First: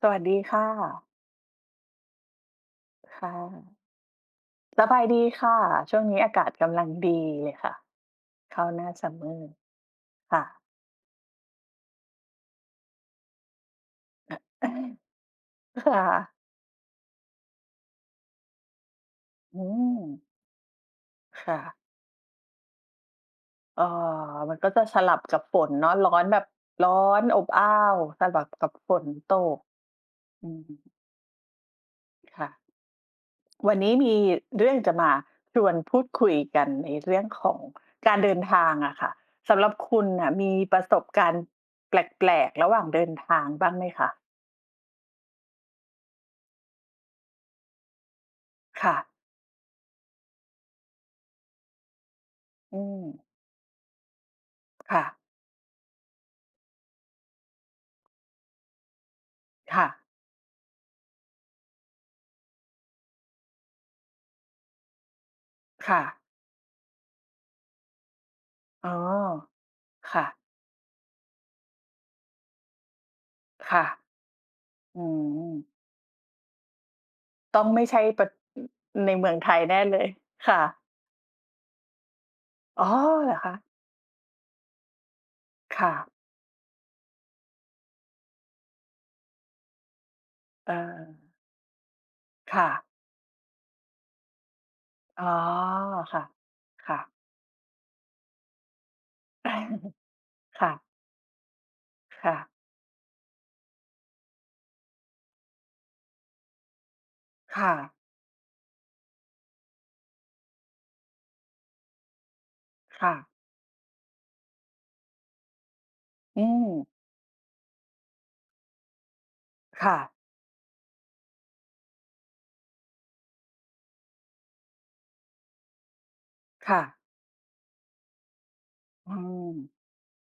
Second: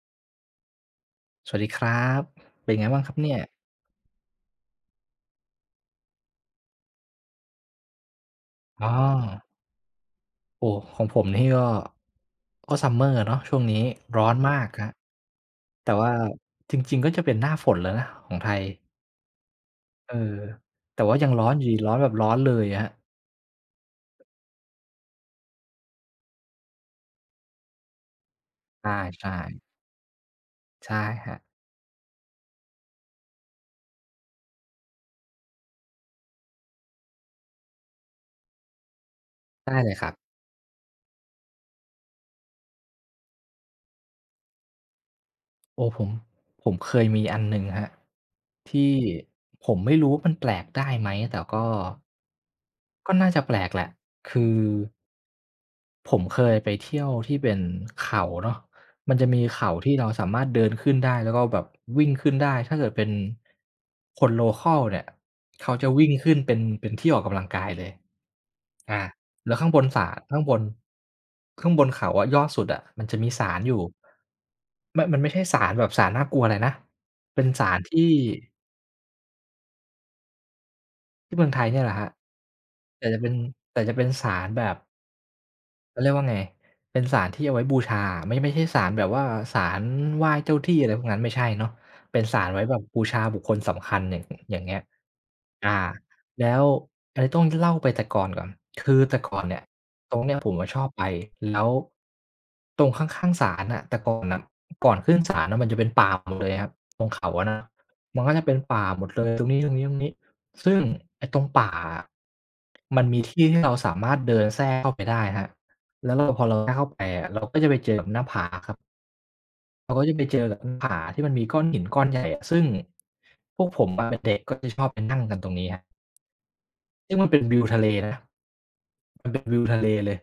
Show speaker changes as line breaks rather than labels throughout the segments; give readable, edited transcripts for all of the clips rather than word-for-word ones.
สวัสดีค่ะ
สวัสดีครับ เป็นไงบ้างครับ
ค่
เนี่ย
ะสบายดีค่ะช่วงนี้อากาศกำลังดีเลยค่ะเข้าห
อ๋
น้า
อ
ซัมเมอร์ค่ะ
โอ้ของผมนี่ก็ก็ซัมเมอร์เนาะช่วงนี้ร้อน มากครับ แต่
ค่
ว่า
ะ
จริงๆก็จะเป็นหน้าฝนแล้วนะของไทย
อืม
เออแต่ว่ายังร้อน
ค่ะ
อยู่ดีร้อนแบบร้อนเลยอะครับ
เอ่อมันก็จะสลับกับฝนเนาะร้อนแบบร้อนอบอ้าวสลับกับ
ใช่
ฝน
ใช่
ตกอืม
ใช่ครับ
ค่ะวันนี้มีเรื่องจะมาชวนพูดคุยกันในเรื่องของการเดินทางอะค่ะสำหรับ
ได้เลย
คุ
ค
ณ
รับ
น่ะมีประสบการณ์แปลกๆระหว่างเดินทางบ้างไหมคะ
โอ้ผมเคยมีอันหนึ่งครับที่
ค่ะ
ผมไม่รู้ว่ามันแปลกได้ไหมแต่ก็
อืม
ก็น่าจะแปลกแหละคือ
ค่ะ
ผมเคยไปเที่ยวที่เป็นเขาเนาะมันจะมีเขา
ค่ะ
ที่เราสามารถเดินขึ้นได้แล้วก็แบบวิ่งขึ้นได้ถ้าเกิดเป็นคนโลคัลเนี่ยเขาจะ
ค่ะ
วิ่งขึ้นเป็นที่ออกกำลังกายเลย
อ๋อ
อาแล้วข้างบนศาล
ค่ะ
ข้างบนข้างบนเขาอะยอดสุดอะมันจะมีศาลอยู่
ค่ะ
ไม่
อื
มันไม่ใช่
ม
ศาลแบบศาลน่ากลัวอะไรนะเป็น
ต้อ
ศา
ง
ล
ไม่ใช่
ที่
ประในเมืองไทยแน่เลย ค่ะ
ที่เมืองไทยเนี่ยแหละครับ
อ๋อ
แต่จะเป็
เหร
น
อคะ
แต่จะเป็นศาลแบบ
ค่ะ
เขาเรียกว่าไงเป็นศาลที่เอาไว้บูชาไม่ใช่ศาลแบบว่าศาลไหว้เจ้า
เออ
ที่อะไรพวกนั้นไม่ใช่เนาะเป็นศาลไว้
ค่ะ
แบบบูชาบุคคลสำคัญอย่างอย่างเงี้ย
อ๋อ
อา
ค่ะ
แล้ว
ค่ะ
อันนี้ต้องเล่าไปแต่ก่อนก่อนคือแต่ก่อนเนี่ย ตรงเนี้ยผมอะ
ค่ะ
ชอบไปแล้ว
ค่ะ
ตรงข้างๆศาลน่ะแต่ก่อนน่ะก่อนขึ้นศาลน่ะมันจะเป็นป่าหมดเลยครับตรงเขาอะนะ
ค่ะ
มันก็จะเป็นป่าหมดเลยตรงนี้ตรงนี้ตรงนี้ซึ่งไอ้ตรงป่าอะมัน
ค่ะ
มีที่ที่เราสามารถเดินแทรกเข้าไปได้ครับ แล้วเราพอ
อื
เรา
ม
ก้าวเข้าไปอะเราก็จะไปเจอกับหน้าผาครับเรา
ค่ะ
ก็จะไปเจอกับหน้าผาที่มันมีก้อนหินก้อนใหญ่อะซึ่งพวกผมอะเป็นเด็กก็จะชอบไปนั่งกันตรงนี้ครับ
ค่ะ
ซึ่งมันเป็นวิวทะเลนะ
อื
มันเป็น
ม
วิวทะเลเลย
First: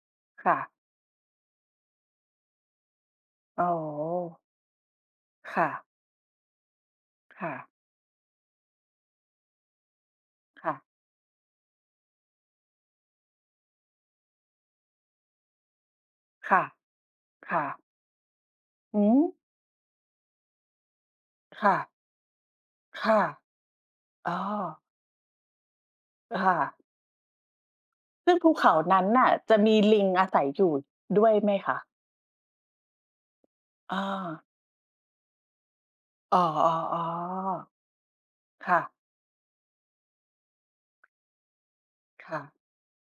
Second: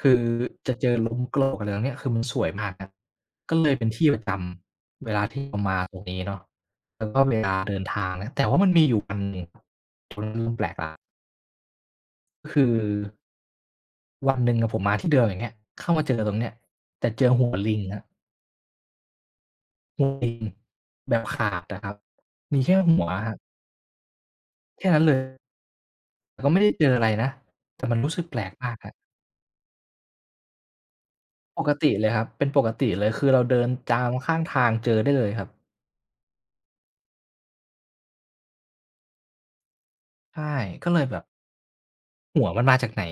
คือ
ค่ะ
จะเจอลมโกรกอะไรตรงเนี้ยคือมันสวยมากครับก็
อ๋
เล
อ
ยเป็นที่ประจำเวลาที่เรา
ค่ะ
มาตรงนี้เนาะแล้วก็เว
ค่ะ
ลาเดินทางนะแต่ว่ามันมีอยู่วันหนึ่งผมเริ่มแปล
ค่ะ
กแล้วก็คือวันหนึ่งอะผมมาที่เดิมอย่างเงี้ยเข้ามาเจอตรงเนี้ย
ค่ะ
แต่เจอหัว
ค่ะ
ลิงครับ
อืม
ตัวเองแบบขาด
ค่ะ
อะครับมีแค่หัว
ค่ะ
ครับ
อ๋อ
แค่นั้นเลยแต่ก็
ค่ะ
ไม่ได้เจออะไรนะแต่มันรู้สึกแป
ซึ่ง
ล
ภู
กมา
เขา
กครับ
นั้นน่ะจะมีลิงอาศัยอยู่ด้วยไหม
ปก
คะ
ติเลยครับเป็นปกติเลยคือเราเดิน
อา
ตามข้างทางเจอได้เลยครับ
อ๋อๆๆค่ะ
ใช่ก็เลยแบบ
ค่ะ
หัวมันมาจากไหน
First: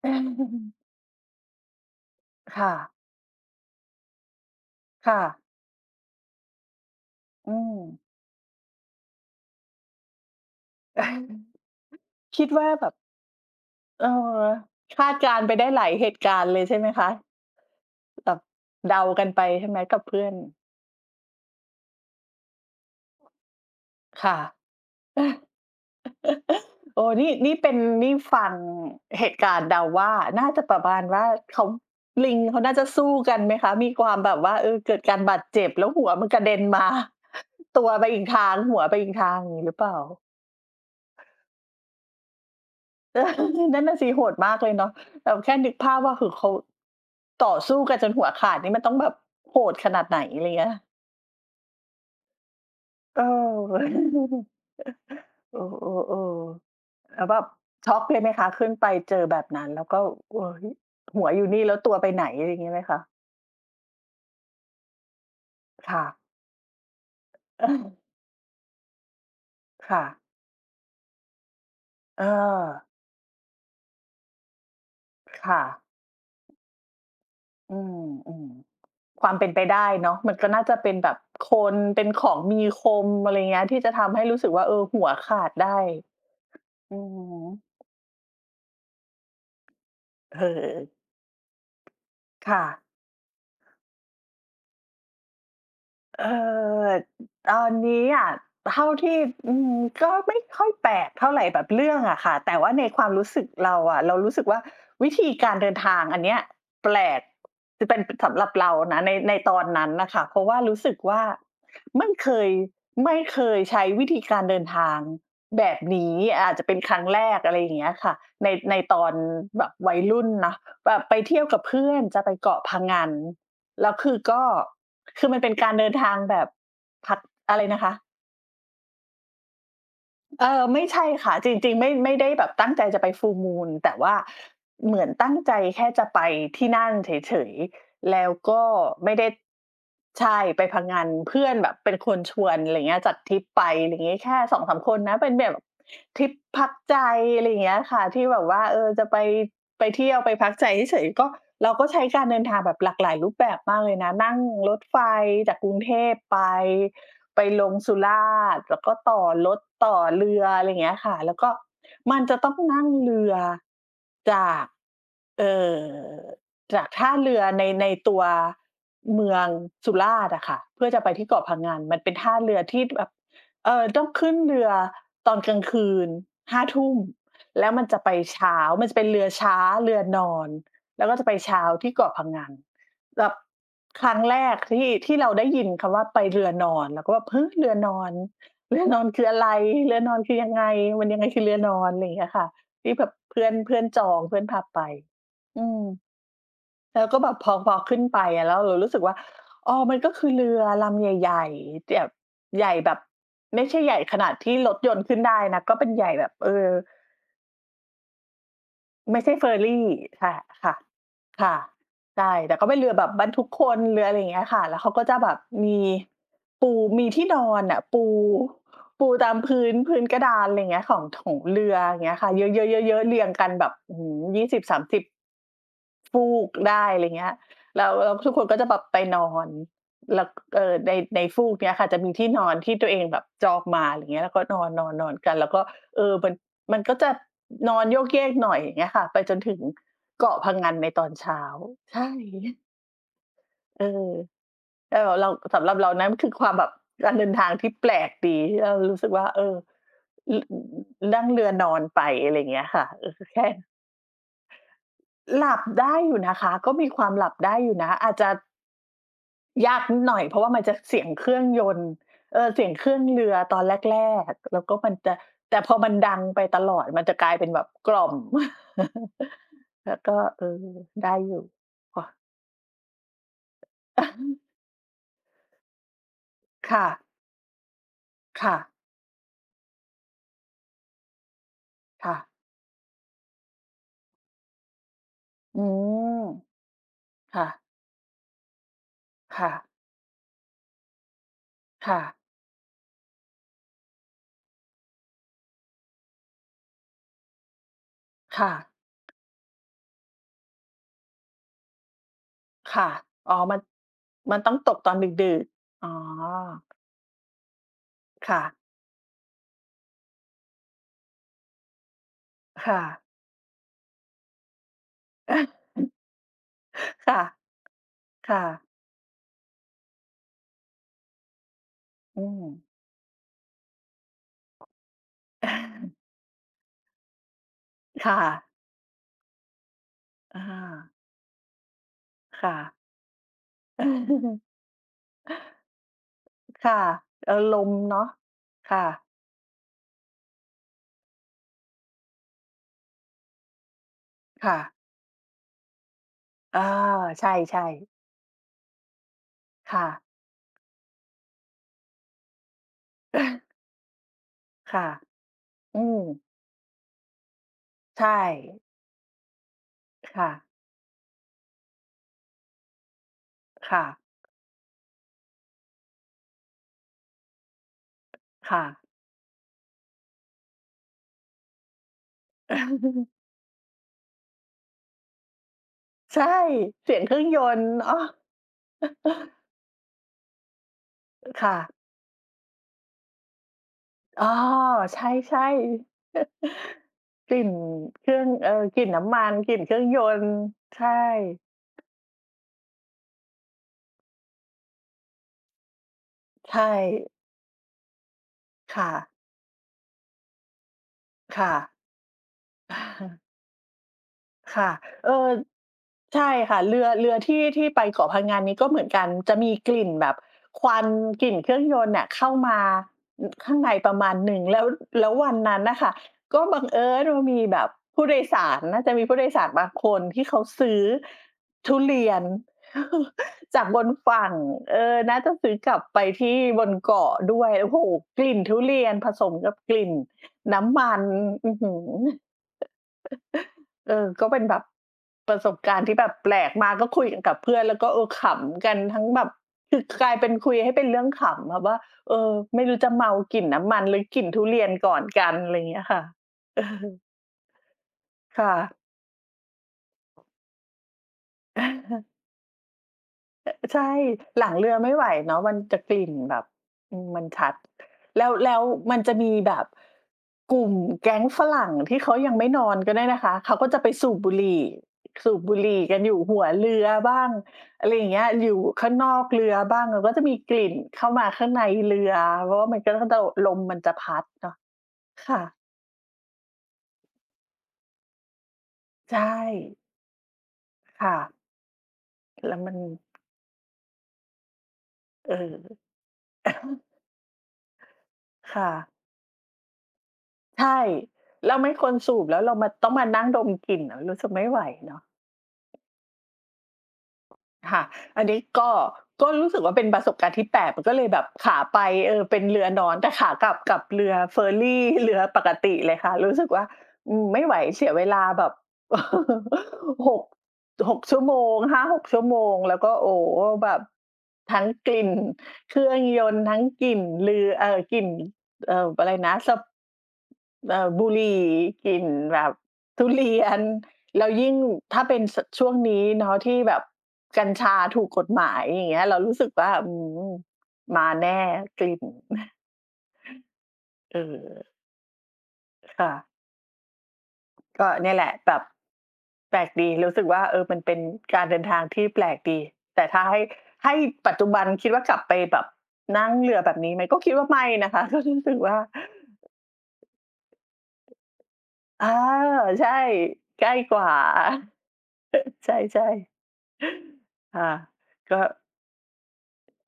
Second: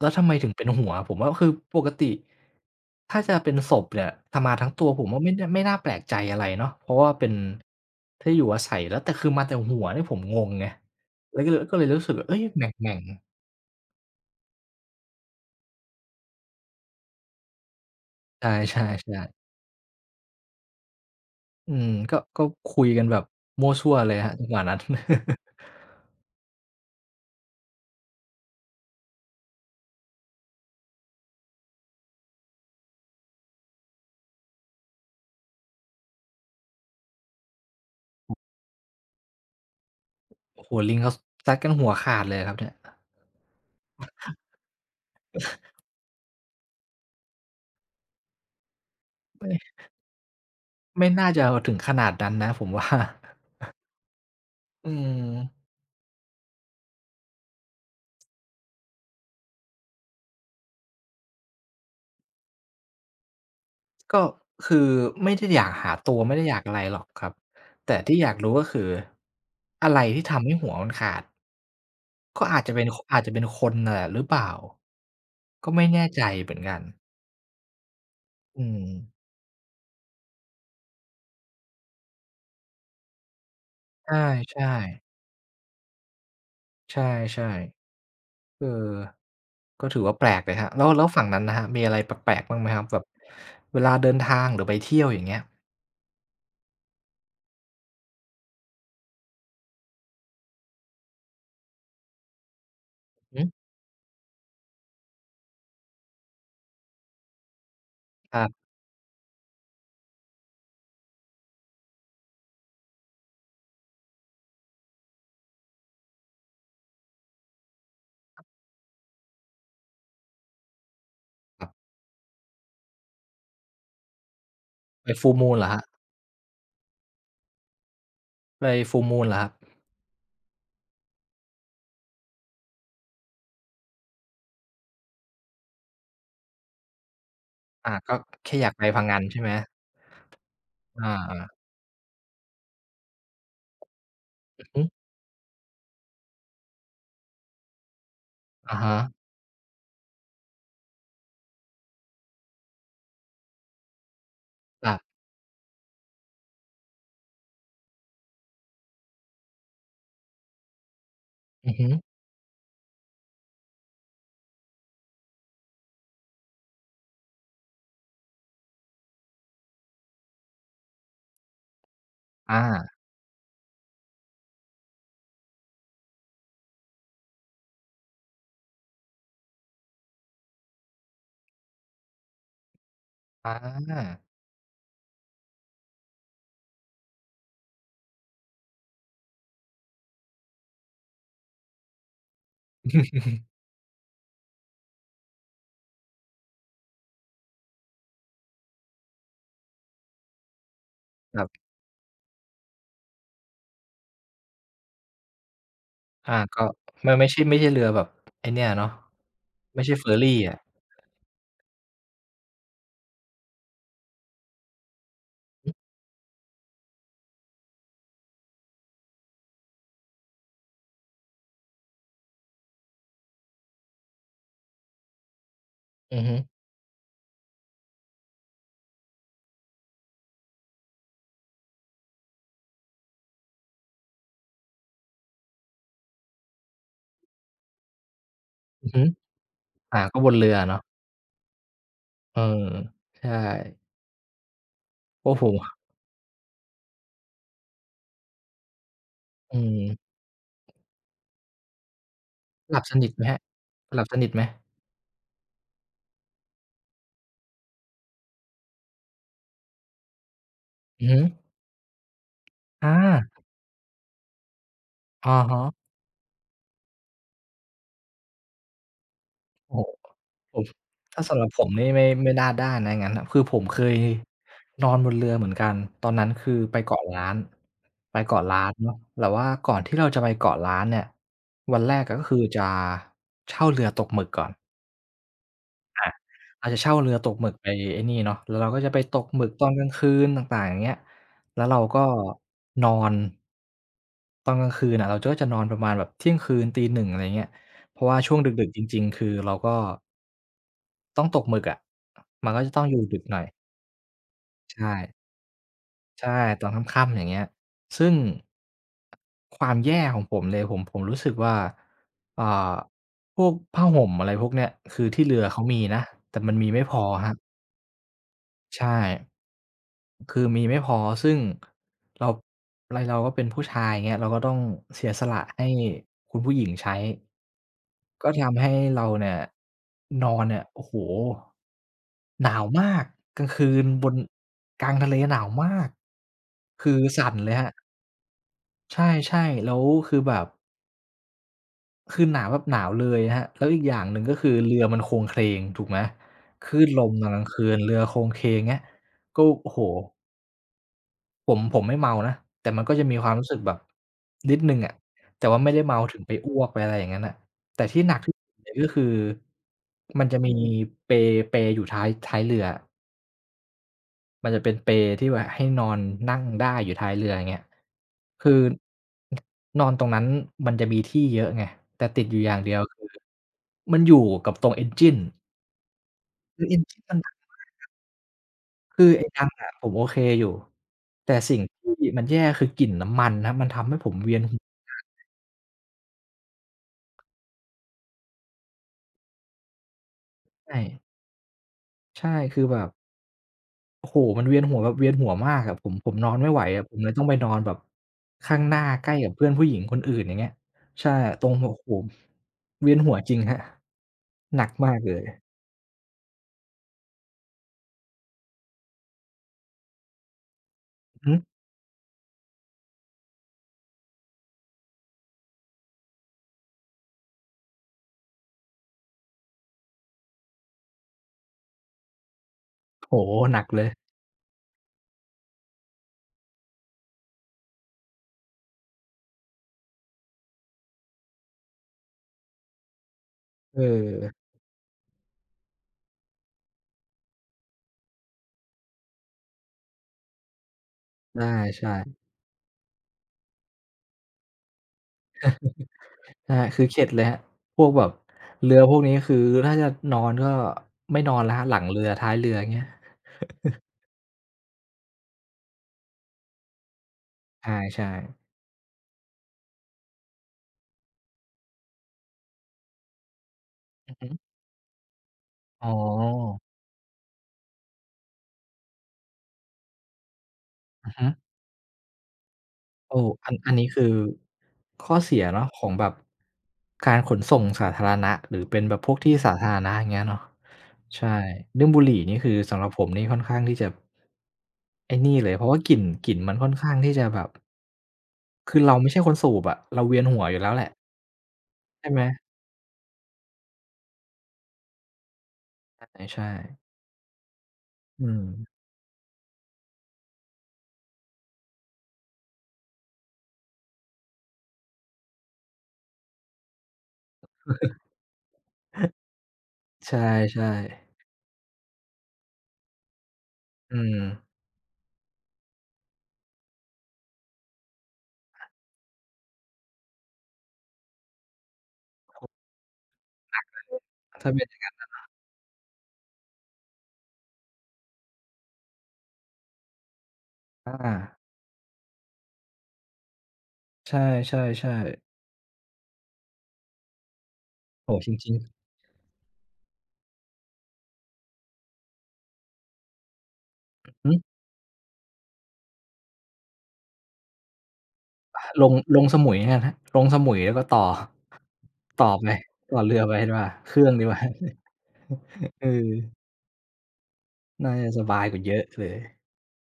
แล้วทำไมถึงเป็นหัวผมว่าคือปกติ
ค่ะ
ถ้าจะเป็นศพเนี่ยถ้ามาทั้งตัวผมว่า
ค่ะ
ไม่น่าไม่น่าแปลกใจอะไรเนาะเพราะว่าเป็น
อืม
ที่อยู่อาศัยแล้วแต่คือมาแต่หัวเนี่ยผมงงไงแล้วก็เลยรู้สึกว่าเฮ้ย
คิด
แห
ว่าแบ
ม่
บ
งๆ
เออคาดการณ์ไปได้หลายเหตุการณ์เลยใช่ไหมคะ แบบ
ใช่
เดากัน
ๆ
ไป
ๆ
ใช่ไหมกับเพื่อน
อืมก็คุยกันแบบมั่วซั่วเลยครับ
ค่ะ
จังหวะนั้น
โอ้นี่เป็นนี่ฟังเหตุการณ์เดาว่าน่าจะประมาณว่าเขาลิงเขาน่าจะสู้กันไหมคะมีความแบบว่าเออเกิดการบาดเจ็บแล้วหัวมันกระเด็นมาตัวไปอีกทางหัวไปอีกทางอย่างงี้หรือเปล่า
โอ้โฮลิงเขาซัดกันหัวขาดเลยครับเนี่ย
เออ นั่นน่ะสิโหดมากเลยเนาะแต่แค่นึกภาพว่าคือเขาต่อสู้กันจนหัวขาดนี่มันต้องแบบ
ไม
โหด
่
ขนาดไหนอะไรเงี้ย
น่าจะถึงขนาดนั้นนะผมว่า
เออ
อื
เอ
ม
อเอๆแล้วแบบช็อกเลยไหมคะขึ้นไปเจอแบบนั้นแล้วก็เฮ้ยหัวอยู่นี่แล้วตัวไปไหนอะไรอย่างงี้ไหมคะ
ก็คือไม่ได้อยากหา
ค่ะ
ตัวไม่ได้อยากอะไรหรอกครับ
เอ
แต่
อ
ที่อยากรู้ก็คืออะไร
ค่ะ
ที่ทำให้หัวมันขาด
เอ
ก็อาจ
อ
จะเป็นคอาจจะเป็นคนน่ะแหละหรือเปล่า
ค่ะ
ก็ไม่แน่ใจเหมือนกัน
อืม
อืม
ๆความเป็นไปได้เนาะมันก็น่าจะเป็นแบบคนเป็นของมีคมอะไรเงี้ยที่จะ
ใ
ทำให้รู้สึกว่า
ช่
เออ
ๆ
หัวขาดได้อื
ใช่
อฮึ
ๆ เออก็ถือว่าแปล
เอ
ก
อ
เลยครับแล้วฝั่งนั้นนะครับมีอะไรแปลกๆบ้าง
ค่ะ
ไหมครับแบบเวลาเดินทางหรือไปเที่ยวอย่างเงี้ย
เออตอนนี้อะเท่าที่อืมก็ไม่ค่อยแปลกเท่าไรแบบเรื่องอะค่ะแต่ว่าในความรู้
หื
สึ
อ
กเราอะเรารู้สึกว่าวิธีการเดินทางอันเนี้ยแปลกจะเป็น
ค
สำห
รั
รับ
บ
เรานะในตอนนั้นน่ะค่ะเพราะว่ารู้สึกว่าไม่เคยไม่เคยใช้วิธีการเดินทางแบบนี้อาจจะเป็นครั้งแรกอะไรอย่างเงี้ยค่ะในตอนแบบวัยรุ่นนะแบบไปเที่ยวกั
ค
บ
รั
เพื่
บ
อนจะไปเกาะพะงันแล้วคือก็
ไป
คือ
Full
มันเป็น
Moon เหรอ
กา
ค
ร
รับ
เดินทางแบบพักอะไรนะคะ
ไป Full Moon เหรอครับ
เออไม่ใช่ค่ะจริงๆไม่ได้แบบตั้งใจจะไป full moon แต่ว่าเหมือนตั้งใจแค่จะไปที่นั่นเฉย
อา
ๆ
ก็
แล้ว
แค่
ก็
อยากไปพัง
ไม่
งัน
ได้
ใช่ไหม
ใช่ไปพะงัน
อา
เพื่อนแบบเป็นคนชวนอะไรเงี้ยจัดทริปไปอะไรงี้แค่
ๆอือ
2-3
ฮึ
คนนะเป็นแบบทริปพักใจอะไรอย่างเงี้ยค่ะที่แบบว่า
อะ
เออ
ฮะ
จะไปไปเที่ยวไปพักใจเฉยๆก็เราก็ใช้การเดินทางแบบหลากหลายรูปแบบมากเลยนะนั่งรถ
ครั
ไฟ
บ
จากกรุงเทพไป ไปลงสุราษฎร์แล้วก็ต่อรถต่อเรืออะไรอย่างเงี้ยค่ะแล้วก็
อือฮึ
มันจะต้องนั่งเรือจากเอ่อจากท่าเรือในตัวเมืองสุราษฎร์อะค่ะเพื่อจะไปที่เกาะพะงันมันเป็นท่าเรือ
อา
ที่แบบต้องขึ้นเรือตอนกลางคืนห้าทุ่มแล้วมันจะไปเช้ามันจะเป็นเรือช้าเรือนอนแล้วก็จะไปเช้าที่เกาะพะงัน แบบ
อ
ครั้
า
งแรกที่เราได้ยินคำว่าไปเรือนอนเราก็แบบฮะเรือนอนเรือนอนคืออะไรเรือนอนคือยังไงมันยังไงคือเรือนอนอะไรอย่างเงี้ยค่ะที่แบบ เพื่อนเพื่อนจองเพื่อนพาไปอืมแล้วก็แบบพอขึ้นไปอะแล้วเรารู้สึกว่าอ๋อมันก็คือเรือลำให
ครั
ญ่
บ
ๆแบบใหญ่แบบไม่ใช่ใหญ่ขนาดที่รถยนต์ขึ้นได้นะก็เป็นใหญ่แบบ
อา
เอ
ก็
อ
ไม่ใช่ไม่ใช่เรือแบบไอ้เนี่ยเนาะ
ไม่ใช่เฟอร์
ไม่
รี่
ใช่เฟอร์
ใช่
รีอะ
ค่ะค่ะใช่แต่ก็เป็นเรือแบบบรรทุกคนเรืออะไรอย่างเงี้ยค่ะแล้วเขาก็จะแบบมีปูมีที่นอนน่ะปูตามพื้นพื้นกระดานอะไรอย่างเงี้ยของเรืออย่างเงี้ยค่ะเยอะๆๆๆเรียงกันแบบอื้อฮือ2 0ิบสามสิบ
อือ
ฟู
ฮึ
กได้อะไรเงี้ยแล้วแล้วทุกคนก็จะแบบไปนอนแล้วในฟูกเนี้ยค่ะจะมีที่นอนที่ตัวเองแบบจองมาอะไรเงี้ยแล้วก็นอนๆๆกันแล้วก็เออมันมันก็จะนอนโยกเยกหน่อยอย่างเงี้
อือ
ย
ฮึ
ค่ะไปจนถึง
อาก็บน
เกาะ
เรื
พะ
ออะ
งัน
เนาะ
ในตอนเช้าใช่
เออใช่
เออเออเรา
โอ้โฮ
สำหรับเรานั้นคือความแบบการเดินทางที่แปลกดีที่เรารู้สึกว่าเออ
อืม
ลนั่งเรือนอนไปอะไรเงี้ย
หลับ
ค่ะ
ส
เอ
นิ
อ
ทไหมครับ
แค่
หลับสนิทไหม
หลับได้อยู่นะคะก็มีความหลับได้อยู่นะอาจจะ ยากนิดหน่อยเพราะว่ามันจะเสี
อื
ย
อ
ง
ฮึ
เครื่องยนต์เสียงเค
อา
รื่องเรือตอนแรกๆแล้วก็มันจะ
อะ
แต่
ฮะ
พอมันดังไปตลอดมันจะกลายเป็นแบบกล่อม
โอ้ โฮ
แล้วก็
ผม
ได้
ถ้า
อ
สำห
ยู่
รับผมนี่
พอ
ไม่น่าได้นะอย่างงั้นน่ะคือผมเคย นอนบนเรือเหมือนกันตอนนั้นคือไป
ค่ะ
เกาะล้านไปเกาะ
ค่ะ
ล้านเนาะแต่ว่าก่อนที่เราจะไปเกาะล้านเนี่ยวันแรกอะ
ค่ะ
ก็คือจะเช่าเรือตกหมึกก่อน
อื
อา
ม
เราจะเช่าเรือตกห
ค่ะ
มึกไปไอ้นี่เนาะแล้วเราก็จะไปตกหมึก
ค่ะ
ตอนกลางคืนต่างๆอย่างเงี้ยแล้วเราก็
ค่ะ
นอนตอนกลางคืนน่ะเราก็จะนอนประมาณแบบเที่ยงคืน0ึ0 0อะไรเงี้ยเพราะว่าช่วง
ค่ะ
ดึกๆจริงๆคือเราก็ต้องตกหมึกอะมันก็จะต้อง
ค่ะ
อยู่ดึกห
อ๋อ
น่อย
มันต้องตกต
ใช่
อนดึกๆอ๋อ
ใช่ตอนค่ำๆอย่างเงี้ยซึ่ง
ค่ะ
ความแย่ของผมเลยผมรู้สึกว่าอ่า
ค่ะ
พวกผ้าห่มอะไรพวกเนี้ยคือที่เรือเขามีนะแต่มันมีไม่พอ
ค่ะ
ครับ
ค่ะ
ใช่ คือมีไม่พอซึ่ง
อื
เรา
ม
ไรเราก็เป็นผู้ชายเงี้ยเราก็ต้องเสียสละให้ คุณผู้หญิงใช้
ค่ะ
ก็ทำให้เราเนี่ยนอ
อ
นเนี่ยโอ้
า
โฮห
ค่ะ
นาวมากกลางคืนบน กลางทะเลหนาวมาก
ค่ะ
คือสั่นเล
ล
ยครั
ม
บ
เนาะค่ะ
ใช่ๆแล้วคือแบบคือหนาวแบบหนาวเลยครับแล้วอีกอย่างหนึ่งก็คือ
ค่ะ
เรือมันโคลงเคลงถูกไหม
อา
คลื่นลมตอ
ใช่
นกลาง
ใช่
คืนเรือโคลงเคลงเงี้ยก็โอ้โฮ
ค่ะ
ผมไม่เมานะแต่มันก็จะมีความรู้สึ กแบบนิดห นึ่ง
ค่ะ
อะแต่ว่าไม่
อื
ได้เมา
ม
ถึงไปอ้วกไปอะไรอย่างงั้นน่ะแต่ที่หนัก
ใช่
ที่สุดเลยก็คือมัน
ค่ะ
จะมีเปลเปลอยู่ท้ายเรืออะ
ค่ะ
มันจะเป็นเปลที่แบบให้นอนนั่งได้อยู่ท้ายเรืออย่างเงี้ยคือ
ค่ะ
นอนตรงนั้นมันจะมีที่เยอะไงแต่ติดอยู่อย่างเดียวคือ มันอยู่กับตรง Engine
ใช่
คือ
เสีย
Engine
งเค
มัน
รื่องยนต์เน้อ
คือไอ้ดังอะผมโอเคอยู่แต่
ค่ะ
สิ่งที่มันแย่คือกลิ่นน้ำมันครับมันทำให้ผม
อ๋อ
เวียนหัว
ใช่ใช่ กลิ่นเครื่องกลิ่นน้ำมันกลิ่นเครื่องยนต์
ใช่
ใช่
ใช่คือแบบโอ้โฮมันเวียนหัวแบบเวียนหัวมากอะผมนอนไม่ไหว
ใช่
อะผมเลยต้องไปนอนแบบข้างหน้า
ค่ะ
ใกล้กับเพื่อนผู้หญิงคนอื่นอย่างเงี้ยใช่ตรง
ค่ะ
โอ้โฮเวียนหัว จริงครับหนัก
ค่ะ
มาก
เอ
เลย
อใช่ค่ะเรือที่ไปเกาะพังงันนี้ก็เหมือนกันจะมีกลิ่นแบบควันก
หื
ลิ่
อ
นเครื่องยนต์น่ะเข้ามาอข้างในประมาณหนึ่งแล้ววันนั้นน่ะค่ะก็บังเอิญว่ามีแบบผู้โดยสารน่าจะมีผู้โดยสารบางคนที่เขาซื้อทุเรียน
โอ้โฮหนั
จา
ก
กบ
เลย
นฝั่งน่าจะซื้อกลับไปที่บนเกาะด้วยโอ้โฮกลิ่นทุเรียนผสมกับกลิ่นน้ำมันอื้อฮือ
เอ
เออก็เป็น
อ
แบบประสบการณ์ที่แบบแปลกมากก็คุยกับเพื่อนแล้วก็ขำกันทั้งแบบคือกลายเป็นคุยให้เป็นเรื่องขำแบบว่าเอ
ใช่
อไม่รู้จะเมากลิ่นน้ำมันหรือกลิ่นทุเรียนก่อนกันอะไรอย่างเงี้ยค่ะ
ๆใช่
เอ
คือเข็ด
อ
เลยครับพวกแบบ
ค่ะ
เรือพวกนี้คือถ้าจะนอนก็ไม่นอนแล้วครับหลังเรือท้ายเรืออย่างเงี้ย
ใช่หลังเรือไม่ไหวเนาะมันจะกลิ่นแบบอืมมันชัด
ใช่
แล้วมันจะมีแบบกลุ่มแก๊งฝรั่งที่เขายังไม่นอนกันเนี่ยนะคะเขาก็จะไป
ๆ
สู
อือ
บ
ฮึ
บุหรี่สูบบุหรี่
อ๋อ
กันอยู่หัวเรือบ้างอะไรอย่างเงี้ยอยู่ข้างนอกเรือบ้างแล้วก็จะมีกลิ่น
อื
เข้า
อฮึ
มาข้างในเรือเพราะว่ามันก็
โอ้
จะล
อัน
ม
อัน
มัน
นี้
จะ
คือ
พัดเนาะ
ข้อเสียเนาะ
ค่ะ
ของแบบการขนส่งสาธารณะหรือเป็นแบบพวก
ใช่
ที่สาธารณะอย่างเงี้ยเนาะ
ค่ะ
ใช่เรื่องบุหรี่นี่คื
แล้
อ
วมัน
สำหรับผมนี่ค่อนข้างที่จะไอ้
เอ
นี่
อ
เลยเพราะว่ากลิ่นมันค่อนข้างที่จะแบบ
ค่ะ
คือเราไม่ใช่คนสูบอะเราเวียนหัวอยู่แล้ว
ใช่
แหละ
เราไม่ควร
ใช่
สู
ไหม
บแล้วเรามาต้องมานั่งดมกลิ่นอะรู้สึกไม่ไหวเนาะ
ใช่ๆ
ค่ะอั
อื
นนี้ก็
ม
ก็รู้สึกว่าเป็นประสบการณ์ที่แปลกมันก็เลยแบบขาไปเป็นเรือนอนแต่ขากลับเรือเฟอร์รี เรือปกติเลยค่ะรู้สึกว่าอืมไม่ไหวเสียเวลาแบบ
ใช
หก
่
หก
ๆ
ชั่วโมงหาหกชั่วโมงแล้วก็โอ้โฮแบบ
อืม
ทั้งกลิ่นเครื่องยนต์ทั้งกลิ่นเรือกลิ่นเอ่ออะไรนะสบุหรี่กลิ่นแบบทุเรียน แล้ว
ถ้า
ยิ่ง
เป็น
ถ้าเป็นสช่วงนี้เนาะที่แบบกัญชาถูกกฎหมายอย่างเงี้ยเรารู้สึกว่าอืมมา
อา
แน่กลิ่น
ใช
เออ
่ๆๆ
ค่ะก็เนี่
โอ้
ย
โฮ
แห
จ
ละ
ริ
แบ
ง
บแปลกดีรู้สึกว่ามันเป็นการเดินทางที่แปลกดีแต่ถ้าให้
ๆหื
ปัจ
อ
จุบันคิดว่ากลับไปแบบนั่งเรือแบบนี้ไหมก็คิดว่าไม่นะคะ ก็รู้สึกว่า
ลงลงสมุยแล้วกันครับลงสมุยแล้วก็ต่อ
อา
ต่อไป
ใช่
ต่อเรือไปดีก
ใก
ว่า
ล้
เค
ก
รื่อ
ว่า
งดีกว่า
ใช
เอ
่
อ
ๆค่ะ
น่าจะสบา
ก็
ยกว่าเยอะเลย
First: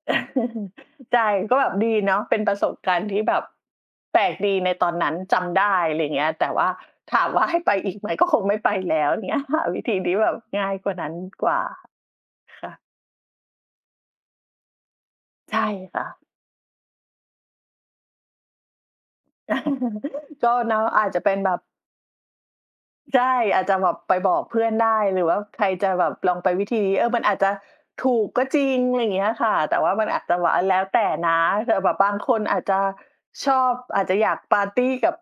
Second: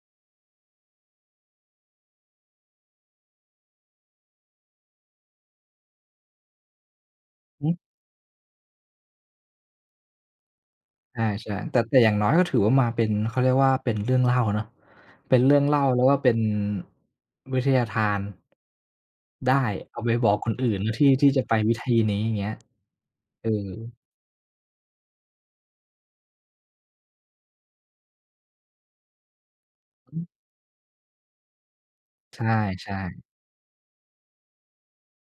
ใช่ก็แบบดีเนาะเป็นประสบการณ์ที่แบบแปลกดีในตอนนั้นจำได้อะไรยเงี้ยแต่ว่าถามว่าให้
อือ
ไปอีกไหมก็คงไม่ไปแล้วเงี้ยหาวิธีที่แบบง่ายกว่านั้นก
ใช่
ว่า
ๆแต่แต่อย่างน้อยก็ถือว่ามา
ค่ะ
เป็นเขาเรียกว่าเป็นเรื่องเล่าเนาะเป็นเรื่อง
ใช่
เล่าแล้ว
ค่ะ
ก็เป็นวิทยาทานได้เอาไปบอก คน
ก็
อื่น
เนาะ
นะ
อาจ
ที่
จะ
ที่
เป็น
จะ
แบ
ไป
บ
วิธีนี้อย่างเงี้ย
ใช่
เอ
อาจ
อ
จะแบบไปบอกเพื่อนได้หรือว่าใครจะแบบลองไปวิธีนี้มันอาจจะถูกก็จริงอะไรอย่างเงี้ยค่ะแต่ว่ามันอาจจะแบบอาแล้วแต่นะแต่แบบบางค
ใ
นอาจจะ
ช่
ชอบอาจจะอยากปาร์ตีกับ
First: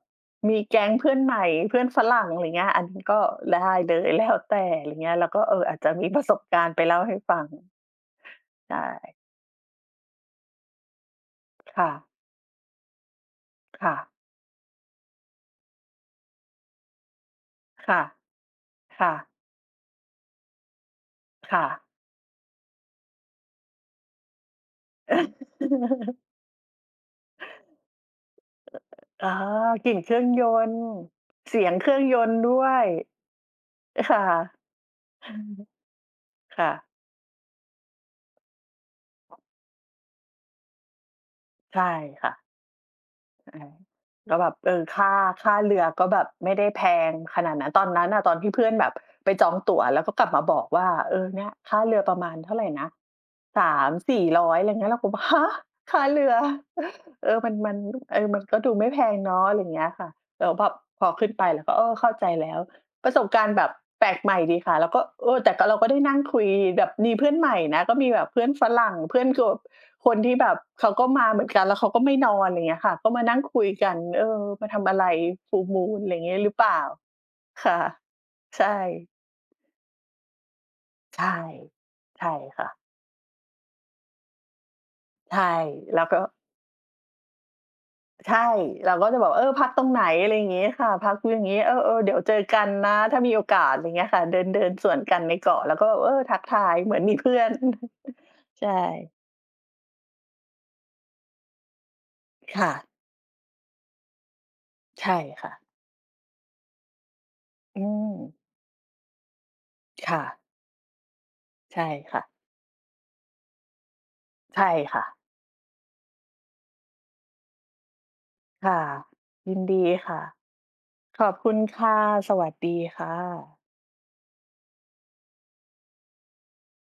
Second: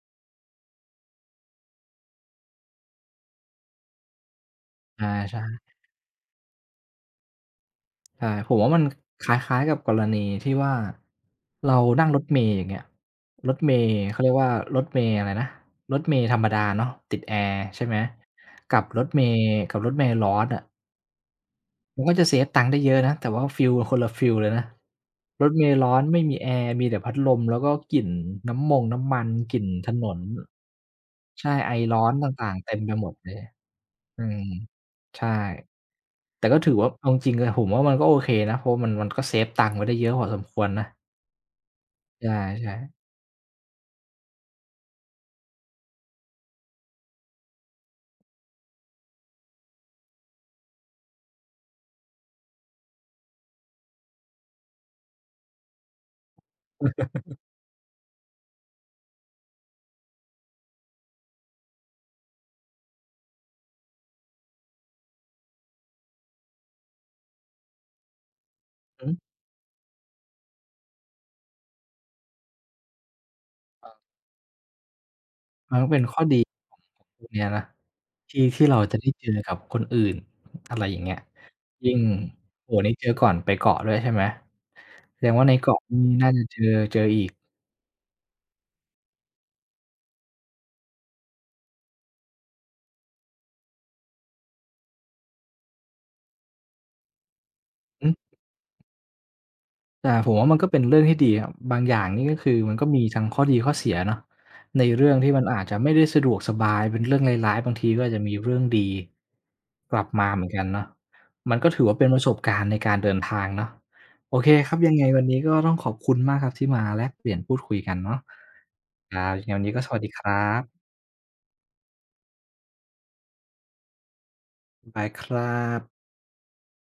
มีแก๊งเพื่อนใหม่เพื่อนฝรั่งอะไรเงี้ยอันนี้ก็ได้เลยแล้วแต่อะไร
ๆอา
เงี้ยเรา
ใช่
ก็อาจจะมีประสบการณ์ไปเล่าให้ฟัง
ใช่ผมว่ามั
ใช่
นคล้ายๆกับกรณีที่ว่าเรา
ค่ะ
นั่งรถเมล์อย่างเงี้ยรถเมล์
ค่ะ
เขาเรียกว่ารถเมล์อะไรนะรถเมล์ธรรมดาเนาะติดแอร์ใช่ไหม
ค่ะ
กับรถ
ค่ะ
เมล์กับรถเมล์ร้อนอะ
ค่ะ
มันก็จะเซฟตังค์ได้เยอะนะแต่ว่าฟีลัคนละฟีลเลยนะรถเมล์ร้อนไม่มีแอร์มีแต่พัดลมแล้วก็กลิ่นน้ำมงน้ำมั น
อ๋อ
กลิ่น
ก
ถ
ลิ่น
น
เค
น
รื่องยนต์
ใช่
เสีย
ไอ
งเครื่
ร้
อง
อน
ยนต์
ต่าง
ด้
ๆ
ว
เต็ม
ย
ไปหมดเลย
ค่ะ
อืมใช่ แต่ก็
ค่ะ
ถือว่าเอาจริงๆอะผมว่ามันก็โอเคนะเพราะมันก็เซฟตังค์ไว้ได้เยอะพอสมควรนะ
ใช่
ใ
ค่ะ
ช่ๆ
ใช่ก็แบบค่าเรือก็แบบไม่ได้แพงขนาดนั้นตอนนั้นน่ะตอนที่เพื่อนแบบไปจองตั๋วแล้วก็กลับมาบอกว่าเนี่ยค่าเรือประมาณเท่าไรนะ3-400อะไรเงี้ยเราก็ ฮะค่าเรือเออมันมันมันก็ดูไม่แพงเนาะอะไรงเงี้ยค่ะแล้วแบบพอขึ้นไปเราก็เข้าใจแล้วประสบการณ์แบบแปลกใหม่ดีค่ะแล้วก็แต่ก็เราก็ได้นั่งคุยแบบมีเพื่อนใหม่นะก็มีแบบเพื่อนฝรั่ง
อือ
เพื่อนกว คนที่แบบเขาก็มาเหมือนกันแล้วเขาก็ไม่นอนอะไรเงี้ยค่ะก็มานั่งคุยกันมาทำอะไร full
มันก็
moon
เป็น
อะไรอ
ข้อ
ย่าง
ดี
งี้หรือเป
ขอ
ล่า
งของพวกเนี้ยนะ
ค่ะ
ที่
ใช่
เราจะได้เจอกับคนอื่นอะไรอย่างเงี้ย
ใช่
ยิ่ง
ใช่ค่ะ
โอ้โฮนี่เจอก่อนไปเกาะด้วยใช่ไหมแสดง
ใช่
ว่าในเกาะนี่
แล้วก็
น่าจะเจอเจออีก
ใช่เราก็จะบอกพักตรงไหนอะไรอย่างงี้ค่ะพักอย่างงี้เออๆเดี๋ยวเจอกันนะถ้ามีโอกาสอะไรเงี้ยค่ะเดินเดินสวนกันในเกาะแล้วก็แบบทักทายเหมือนมีเพื่อน
อืม
ใช่
แต่ผมว่ามันก็เป็นเรื่องที่ดีครับบางอย่างนี่ก็คือ
ค่ะ
มันก็มีทั้งข้อดีข้อเสียเนาะในเรื่อ
ใช่
งที่มัน
ค่ะ
อาจจะไม่ได้สะดวกสบายเป็นเรื่องร้ายๆบาง
อื
ทีก็
ม
อาจจะมีเรื่องดีกลับ
ค่ะ
มาเหมือนกันเนาะมันก็ถือ
ใช่
ว่าเป็นป
ค่ะ
ระสบการณ์ในการเดินทางเนาะโอเค
ใช่
ครับยังไง
ค่ะ
วันนี้ก็ต้องขอบคุณมากครับที่มาแลกเปลี่ยนพูดคุยกันเนาะ
ค่ะ
ครับยังไง
ยิ
วั
น
นนี้ก็
ดี
สวัสดีค
ค่ะ
รับ
ขอบคุณค่ะ สวัสดีค่ะ
บ๊ายบายครับ